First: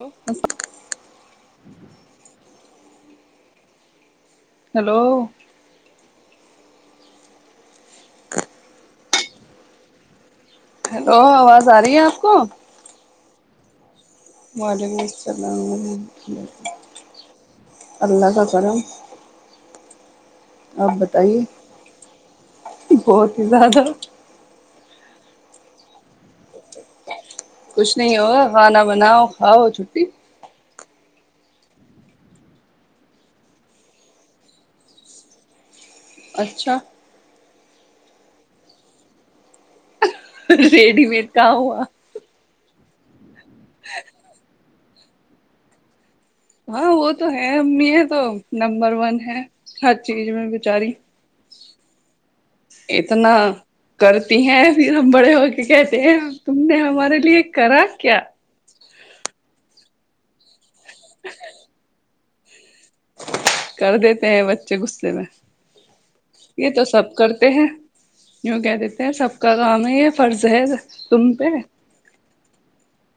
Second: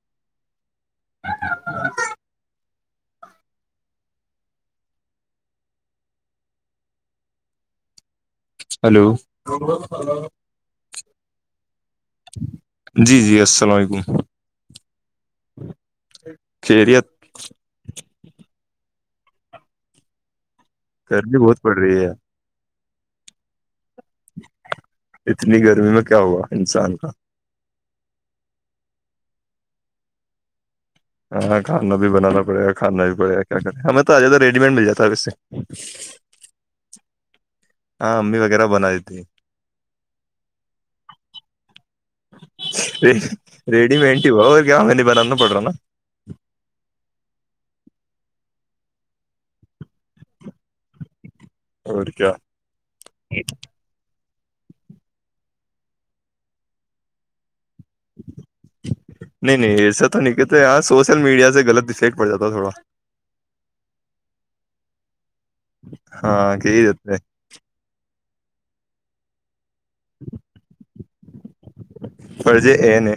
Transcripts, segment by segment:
ہو [unintelligible] [inaudible] hello hello hello آواز آ رہی ہے آپ کو سلیکم [inaudible] وعلیکم السلام ورحمۃ ال خیریت اللہ کا کرم آپ گرمی بتائیے بہت پڑ رہی ہے بہت ہی زیادہ اتنی گرمی میں کیا ہوا انسان کا کچھ نہیں ہوگا کھانا بناؤ کھاؤ چھٹی ہاں کھانا بھی بنانا پڑے گا کھانا بھی پڑے گا کیا کرے ہمیں تو آ جاتدا ریڈی میڈ مل جاتا ہے و سے اچھا ہاں امی وغیرہ بنا دی ت ریڈی مڈ کہ ہوا ج [inaudible] ریڈی مینٹ ہوا جاں وی بل نہیں پٹ رہا نا ہاں وہ تو ہے امی یہ تو نمبر ون ہے ہر چیز میں بیچاری اور کیا اتنا کر ہیں پھر ہم بڑے ہو کے کہتے ہیں تم نے ہمارے لیے کراس کیا نہیں نہیں ایسا تو نہیں کہ ہاں سوشل میڈیا سے غط افیکٹ پڑ جات تھا تھوڑا کر دیتے ہیں بچے غصے میں ہاں یہ یہی تو دیتے سب کرتے ہیں یوں کہتے تھ سب کا تو ہمیں یہ فرض ہے تم پہ ہوں فرضے ا نے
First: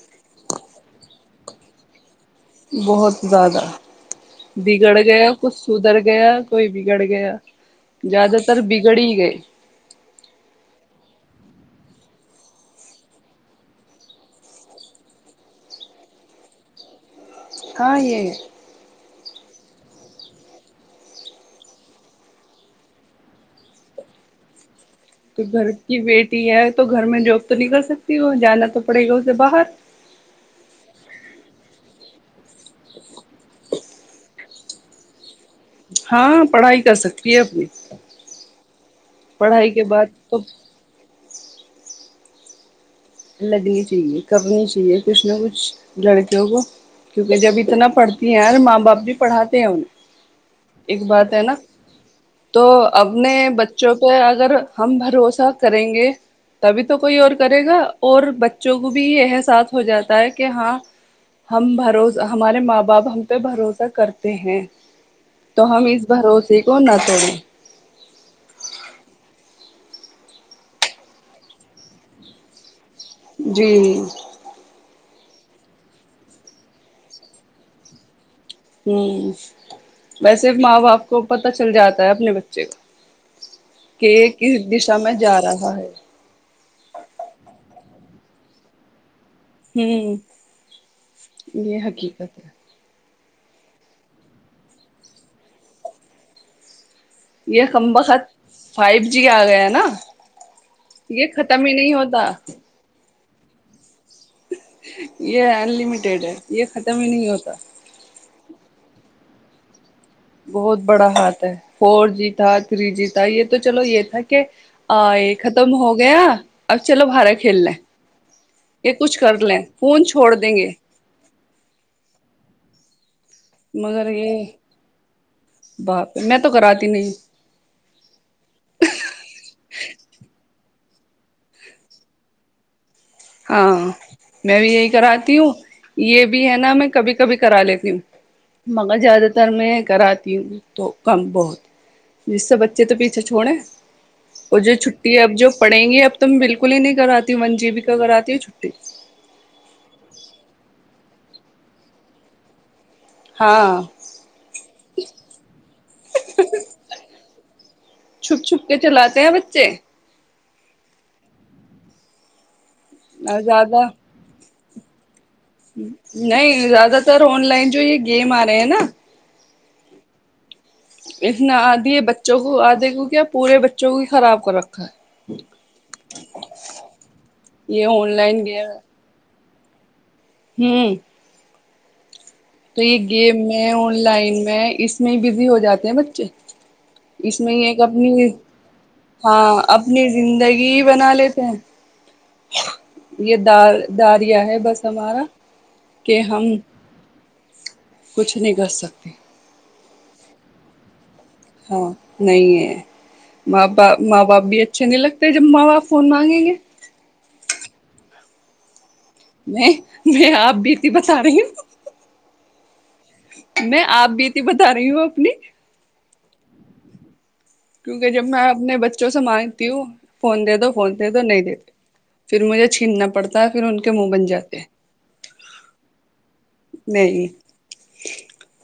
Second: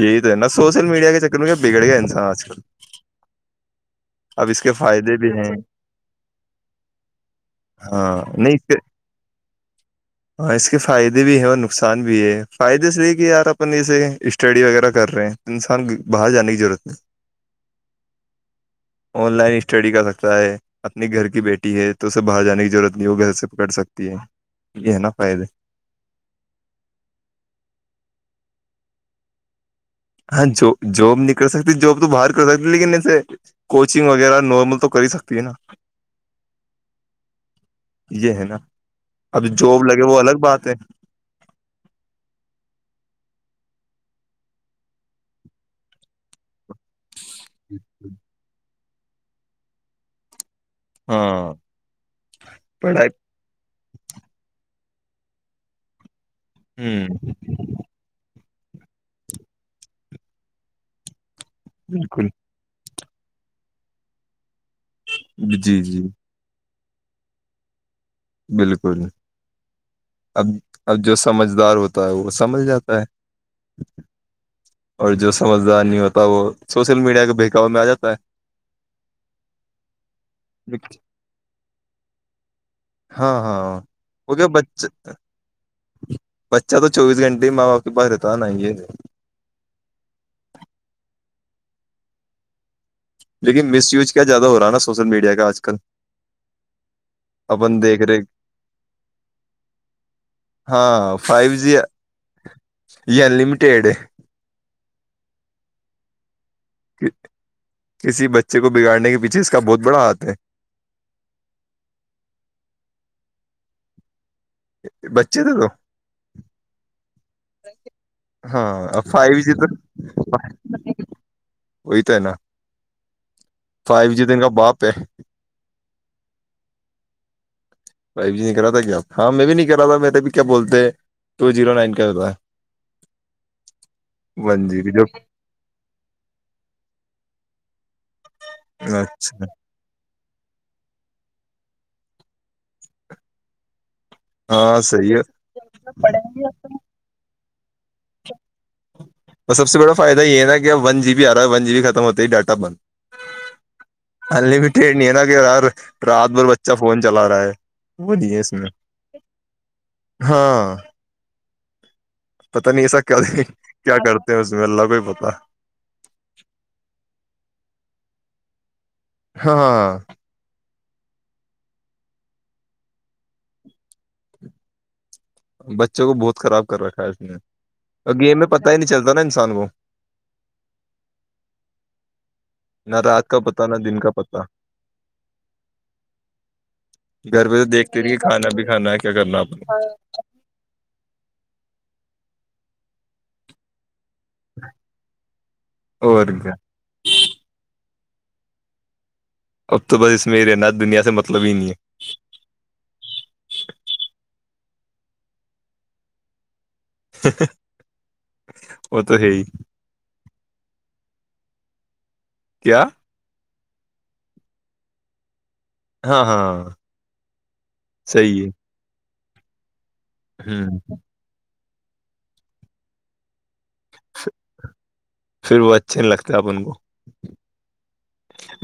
یہی تو ہے نا سوشل میڈیا کے چکر میں کیا بگڑ گیا انسان کل بہت زیادہ اب اس کے بگڑ فائدے بھی گیا ہیں کچھ سدھر گیا کوئی بگڑ گیا ہاں زیادہ نہیں تر اس کے بگڑ ہی گئے ہاں اس کے فائدے بھی ہیں اور نقصان بھی ہے فائدے سے لیے کہ یار اپن جسے اسٹڈی وغیرہ کر رہے ہیں تو انسان باہر جانے کی ضرورت نہیں ہاں یہ ہے ‌‍‌ ان لائن اسٹڈی کر سکتا ہے اپنی گھر کی بیٹی ہے تو اسے باہر جانے کی ضرورت نہیں ہوگی سب کر سکتی ہے یہ ہے نا تو فائدے گھر کی بیٹی ہے تو گھر میں جاب تو نہیںکل سکتی وہ جانا تو پڑے گاؤ سے باہر ہاں جاب نہیں کر سکتی جاب تو باہر کر سکتی لیکن ایسے کوچنگ وغیرہ نارمل تو کر ہی سکتی ہے نا ہاں پڑھائی کر سکتی ہے اپنی یہ ہے نا اب پڑھائی جاب کے بعد لگے وہ تو الگ بات ہے لگنی چاہیے کرنی چاہیے کچھ نہ کچھ لڑکیوں کو کیونکہ جب اتنا پڑھتی ہیں ماں باپ ب بھی پڑھاتے ہیں انہیں ایک بات ہے ہاں نا تو پڑھائی اپنے بچ جو کہہ اگر ہم بھروسہ کریں گے تبھی تو کوئی اور ہ کرے گا بچوں کو بھی احساس ہو جاتا ہے کہ ہاں ہم بھروز بالکل ہمارے ماں باپ باپ ہم پہ بھروسہ کرتے ہیں تو جی ہم جی اس بھروسے کونا تھوڑی بالکل اب اب جو سمجھدار ہوتا ہے وہ سمجھ جاتا ہے جی اور جو سمجھدار نہیں ہوتا وہ سوشل میڈیا کے بکاو میں آ جاتا ہے ہ ویسے ہے ماں باپ کو پتا چل جاتا ہے اپنے بچے کا ہاں ہاں کہ کیونکہ کس بچہ دشا میں جا رہا ہ بچہ تو چوبیس گھنٹے ہی ماں باپ کے پاس رہتا ت نہیں ہوں یہ حقیقت ہے لیکن مس یوج کیا زیادہ ہو رہا نا سوشل میڈیا کا آج کل یہ اپن کم دیکھ رہے بخت فائیو جی آ گیا نا ہاں یہ ختم ہی نہیں ہوتا لمیٹیڈ یہ انلمیٹیڈ ہے یہ ختم ہی نہیں ہوتا کسی بچے کو بگاڑنے کے پیچھے ج اس کا بہت بڑا آ بہت بڑا ہاتھ ہے فور جی تھا تھری جی تھا یہ تو چلو یہ تھا کہ کہ آ یہ بچے تھے تو ختم ہو گیا اب چلو بارا کھیل لیں ہاں کچھ کر فائیو جی لیں تو فون چھوڑ دیں گے وہی تو ہے نا فائیو جی دن کا باپ ہے با پ میں تو کراتی نہیں فائیو جی نہیں کرا تھا کیاپ ہاں میں بھی نہیں کرا تھا میںیرےبھی کیا بولتے ٹو زیرو نائن کا ہوتا ہے ہاں میں ون بھی جی یہی بی جو کراتی ہوں یہ بھی ہے نا میں کبھی کبھی کرا لیتی ہوں مگر زیادہ اچھا تر میں کراتی ہوں تو کم بہت جس سے بچے تو پیچھے چھوڑے اور جو ہاں صحیح چھٹی ہے اب جو پڑیں گی اب تو بالکل ہی نہیں کراتی ون جی بیی اور سب سے بڑا فائدہ یہ نا کہ ون جی بی آ رہا ہے ون جی بیی ختم ہوتے ہی ڈاٹا بند ہاں انلمیٹیڈ نہیں ہے نا کہ ار رات بھر بچہ فون چلا رہا ہے وہ نہیں ہے چھپ اس چھپ میں کے چلاتے ہیں بچے ہاں پتہ نہیں ایسا کیا زیادہ کیا کرتے ہیں اس میں اللہ کو ہی پتا نہیں زیادہ تر آن لائن جو یہ گیم آ رہے ہیں نا ہاں اتنا آدھی بچوں کو آدے کی کیا پورے بچوں کو ہی خراب کر رکھا ہے بچوں کو بہت خراب کر رکھا ہے اس نے یہ آن اور گیم لائن میں پتا ہی نہیں چلتا نا انسان کو ہوں تو نہ یہ رات کا گیم پتا میں نہ آن دن کا پتا لائن میں اس میں ہی بزی ہو جاتے ہیں بچے اس گھر میں ہی پہ تو ایک دیکھتے رہیے اپنی کھانا بھی کھانا ہے کیا کرنا آپ ہاں نے اپنی زندگی بنا لیتے ہیں یہ در داریا ہے بس ہمارا کہ اور ہم کیا کچھ نہیں کر سکتی اب تو بس اس میں نت دنیا سے مطلب ہی نہیں ہے ہاں نہیں ہےاں با ماں باپ بھی اچھا اچھے نہیں لگتے جب ماں باپ فون مانگیں گے ہہ ہہ میں ب ا بھی اتنی پچا رہی ہ کیا میں آپ بھیتی بتا رہی ہوں اپنی ہاں ہاں ہاں کیونکہ جب میں اپنے بچے جو سمانتی ہو فون دے ہے ہ دو فون دے دو نہیں دے دو پھر مجھے چھیننا پڑتا پھر ان کے منہ بن جاتے ہیں پھر وہ اچھے نہیں لگتا اب ان کو نہیں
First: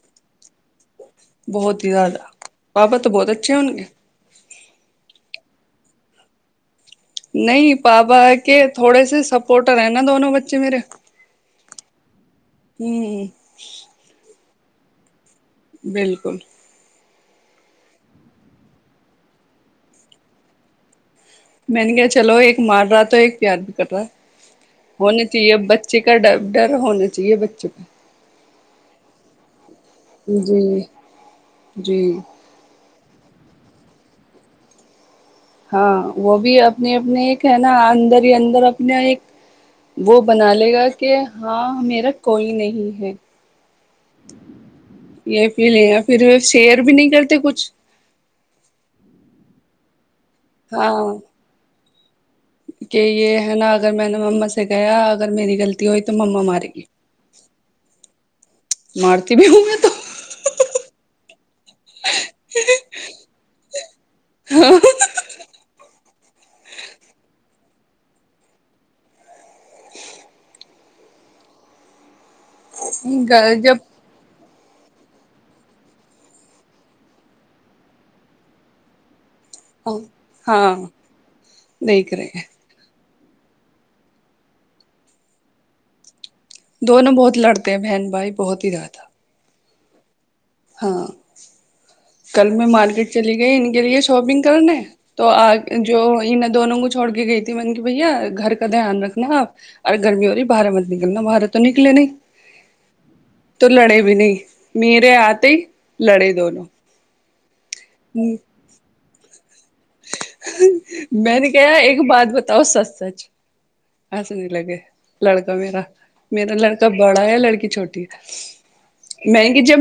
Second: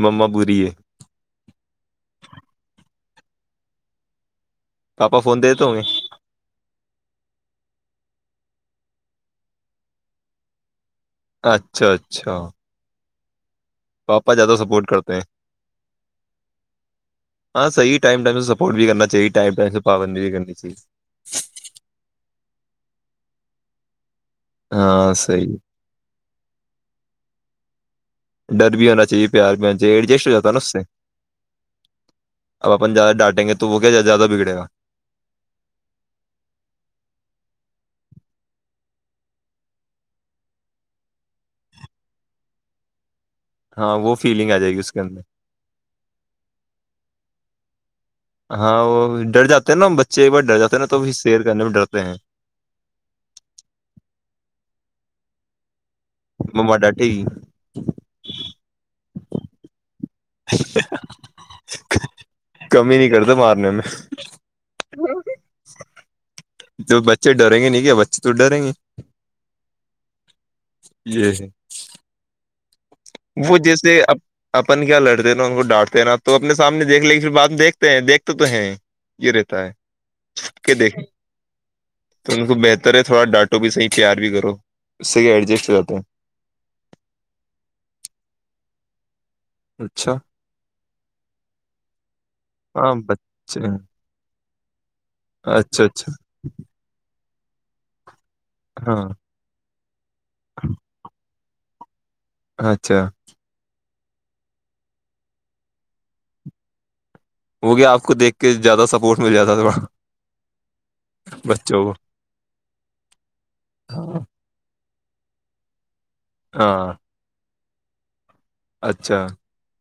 ما ب بھی ہے بہت ہی زیادہ پپا تو بہت اچھے ہون گے پاپا فون دے تو ہو گے نہیں پاپا کے تھوڑے سے سپورٹر ہیں نا دونوں بچے میرے اچھا اچھا ہوں پاپا جدہ سپورٹ کرتے ہیں بالکل ہاں صحیح ٹائم ٹائم سے سپورٹ بھی کرنا چاہیے ٹم ٹم سے پابندی بھی کرنی چاہیے میں نے کہ چلو ایک مار رہا تو ایک پیار بھی کرٹ رہا ہاں ہونا صحیح چاہیے بچے کا ڈ ڈر ہونا چاہیے بچے کو ہ [inaudible] ڈر بھی ہونا چاہیے پیار بھی ہونا چاہیے ایڈجسٹ ہو جاتا نا جی اس سے جی اب اپن زیادہ ڈانٹیں گے تو وہ کیا زیادہ [unintelligible] ہاں وہ بھی اپنے اپنے ایک ہے نا اندر ہی اندر اپنا ایک وہ بنا لے گا کہ ہاں میرا کوئی نہیں ہے ہاں وہ فیلنگ آ جائے گی اس کے اندر یہ فیل پھر شیئر بھی نہیں کرتے کچھ [unintelligible] ہاں وہ ڈر جاتے ہیں نا ہم بچ چ ایک بار ڈرات ہے ن ہاں توھر سیر کرنے میں بھی ڈرتا ہیں [unintelligible] کہ یہ ہے نا اگر میں نے مما سے گیا اگر میری غلطی تی ہوئی تو مما مار گی [unintelligible] مارتی بھی ہوں میں تو ا [inaudible] [inaudible] کمی ہی نہیں کرتے مارنے میں تو بچے ڈریں گے نہیں کیا بچے تو ڈریں گے جی [unintelligible] وہ تو جب جیسے اب [unintelligible] اپن کیا لڑتے نا ان کو ڈانٹتے نا تو اپنے سامنے دیکھ ل پھر بعد دیکھتے ہیں دیکھتے تو ہیں یہ رہتا ہے چپ کے ہاں دیکھیں دیکھ رہے تو ان ہیں کو بہتر ہے تھوڑا ڈانٹو بھی صحیح تیار بھی کرو اس سے کہ ایڈجسٹ ہو جاتا ہے دونوں بہت لڑتے ہیں بہن بھائی بہت ہی رہات تھا اچھا ہاں کل میں ہاں مارکیٹ چلی گئی بچے ان کے لیے شاپنگ کرنے تو آ اچھا جو اچھا ان دونوں کو چھوڑ کے گئی تھی من کی بھیا گھر کا دھیان ہاں رکھنا آپ اورر گرمی ہوی باہر مت نلنا باہت تو نکلے نہیں اچھا تو لڑے بھی نہیں میرے ہاتھ ت لڑے دونوں ہو گیا آپ کو دیکھ کے زیادہ سپورٹ مل جات تھا تھوڑا میں نے کہ بچوں کو ایک بات بتاؤ سچ سچ ہاں ایس لگے لڑکا میرا میرا لڑکا ہاں بڑا ہے لڑکی چھوٹیے اچھا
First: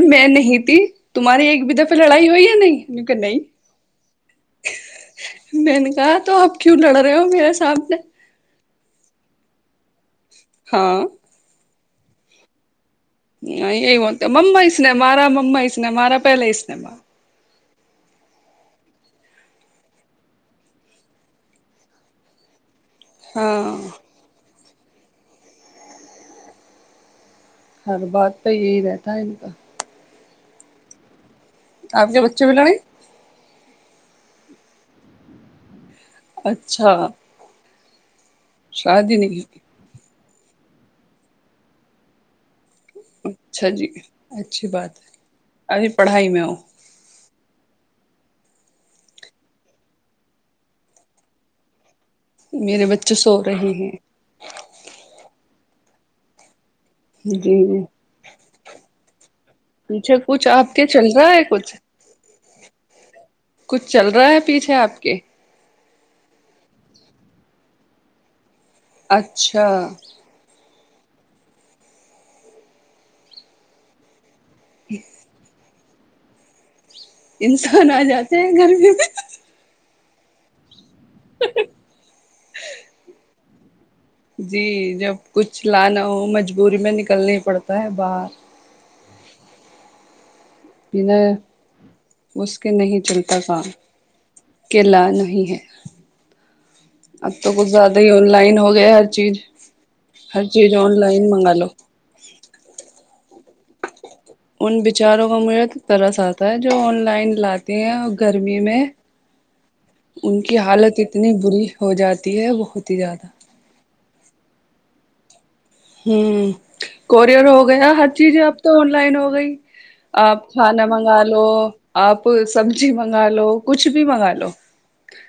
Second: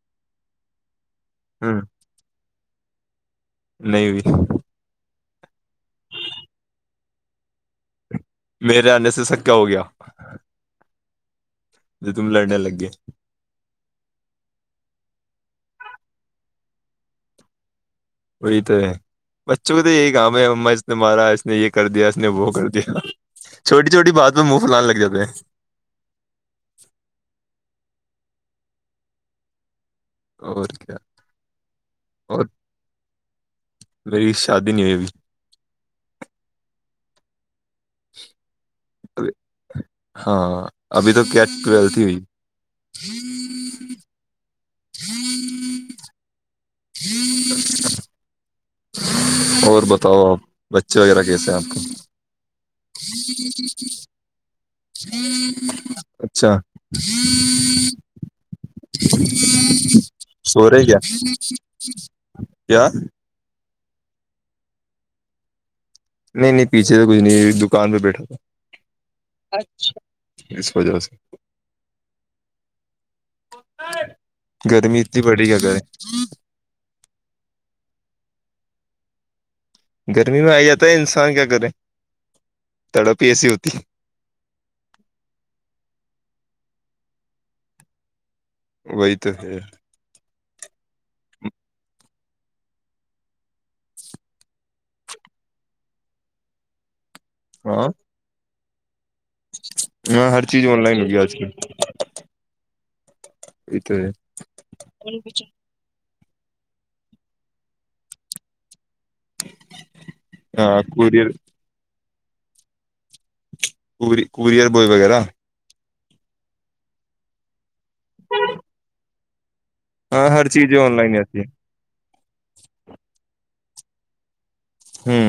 میں نہیں تھی تمہاری ایک ب دفہ لڑائی ہو نہیں کہنا ہی لے ہو میں نے کہا تو آپ کیوں لڑ رہے ہو میرے سامنے میرے آنے سے سکا ہو گیا ہاں ج تم لڑنے لگ گے یہی ہوتا مما اس نے مارا مما اس نے مارا پہلے اس اس نے ب وہی تو ہے بچوں کو تو یہی کام ہے ما اس نے مارا اس نے یہ کر دیا اس نے وہ کر دیا ہاں چھوٹی چھوٹی بات پ مک فلال لگ جاتا ہیں ہر بات تو یہی رہتا ہے ان کا اور کیا آپ کے اور بچے بھی لڑے میری شادی نہیں ہوئی بھی اچھا شاد ابھی- نہیں ہاں ابھی تو کیا ٹویلت ہی ہوئی اچھا جی اچھی بات ہے ابھی پڑھائی میں ا اور بتاؤ آپ بچے وغیرہ کیسے ہیں آپ کو میرے بچے سو ج رہے ہیں ج [inaudible] اچھا [inaudible] جی جی پیچھے کچھ سو آپ رہے کے کیا چل رہا ہے کچھ کیا [inaudible] کچھ چل رہا ہے پیچھے آپ کے نہیں نہیں پیچھے تو کچھ نہیں دکان پہ بیٹھا تھا اچھا سجا سے [inaudible] گرمی اتنی بڑی گ گھر جی [inaudible] انسان آ جاتے ہیں گرمی میں گرمی میں آئی ج انسان کیا کرے تڑاپی ایسی ہوتی [inaudible] جی جب کچھ لانا ہو مجبوری میں نکلنا پڑتا ہے باہر وہی تو ہے بنا اس کے نہیں چلتا کام کے لا نہیں ہے اب تو کچھ ہاں زیاد ہی آن لائن ہو گئے [inaudible] چیز ہر چیز آن لائن منگا لو ا تو [inaudible] ان بچاروں کا مجرت تیرا ساتھ ہوتا ہے جو آن لائن لاتے ہیں گرمی میں ان کی ہاں حالت کوریئر اتنی بری ہو جاتی تی ہے بہت ہی زیادہ کوریئر بوائے وغیرہ [unintelligible] ہوں کورئر ہو گیا ہر چیز اب تو آن لائن ہو گئی ہاں آپ ہر چیزیں کھانا آن لائن منگا آتی ہے لو آپ سبزی منگا لو کچھ بھی منگا لو ہوں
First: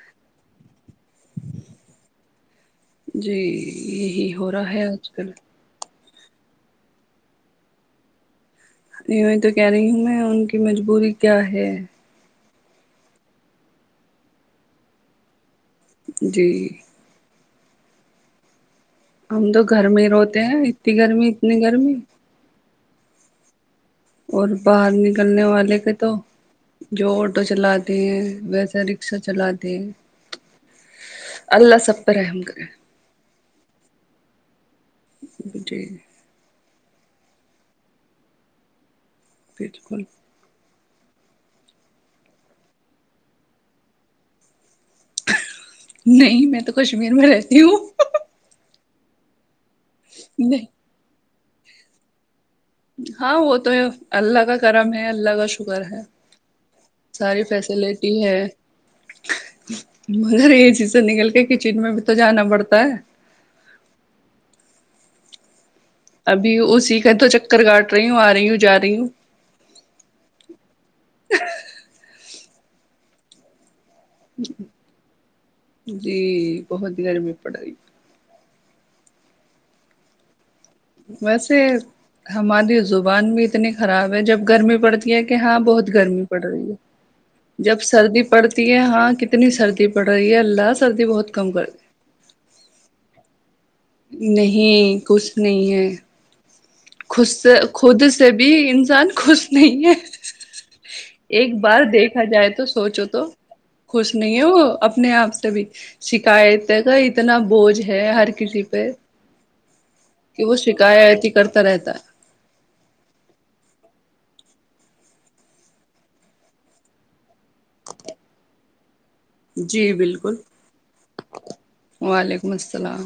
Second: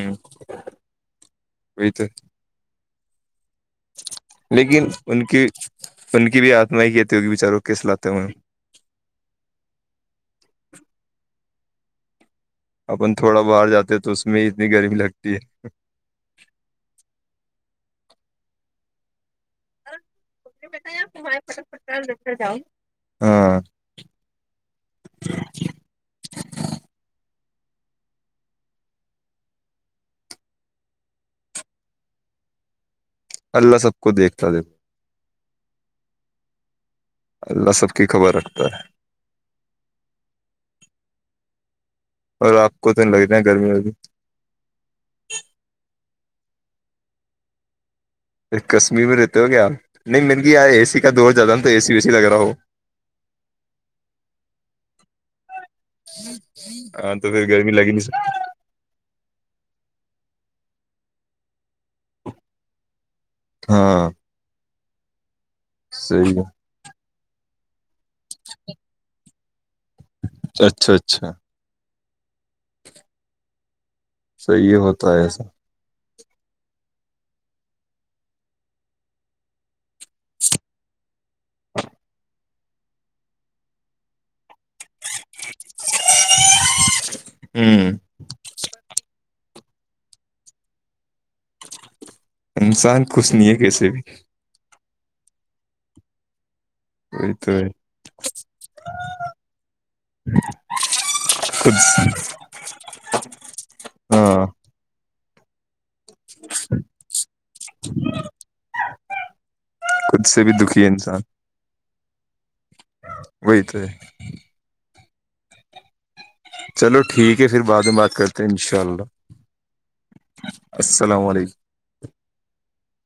یہی تو [unintelligible] جی یہی ہو رہا لیکن ہے آج ان کل کے ان کی بھی آتم کیتی ہوگی بیچاروں کیس لاتے ہوئے ہیں بی کیا ہے اپن تھوڑا باہر جاتے تو اس میں اتنی گرمی لگتی ہے جی ہم تو گھر میں ہی روتے ہیں اتنی گرمی اتنی گرمی ہاں اور باہر نکلنے والے کے تو جو آٹو چلا دیں ویسا رکشا چلا دیں اللہ سب پرہ رحم کرے اللہ سب کو دیکھتا تھا جٹی اللہ سب کی خبر رکھتا ہے [unintelligible] [unintelligible] اور آپ کو تو لگ رہ گرمی میں بھی نہیں میں تو کشمیر میں رہتی ہوں کشمیر میں رہتے ہو گ آپ نہیں مل گی ار اے سی کا دور جیادا اےی وے س لگ رہا ہو ہاں وہ تو ہے اللہ کا کرم ہے اللہ کا ش ہاں تو پھر گرمی لگی نہیں س فیسلٹی ہے مگر یہ چی سے نکل کے کچن میں بھی تو جانا پڑتا ہے ہاں صحیح ابھی اسی فر تو چکر کااٹ رہی ہوں آ رہی ہوں جا رہی ہوں اچھا اچھا صحیح ہوتا ہے ایسا جی بہت گرمی پڑائی [inaudible] ویسے ہماری زبان بھی اتنی خراب ہے جب گرمی پڑتی یہ کہ ہاں بہت گرمی پڑ رہی ہے جب سردی پڑتی ہے ہاں کتنی اتنی سردی پڑ رہی ہے اللہ سردی بہت کم کر د انسان کس نیک نہیں کچھ نہیں ہے خود وہی تو سے ہے خود سے بھی انسان خوش نہیں ہے ایک بار خود دیکھا جائے تو سوچو تو خوش نہیں ہے ہاں وہ اپنے آپ سے تب شکایت ہے کا اتنا بوجھ ہے ہر کسی پہ خود سے کہ بھی وہ دکھی ہے انسان شکایت ہی کر [unintelligible] چلو ٹھیک ہے پھر بعد میں بات کرتے ہیں انشاء اللہ جی بالکل السلام علیکم وعلیکم السلام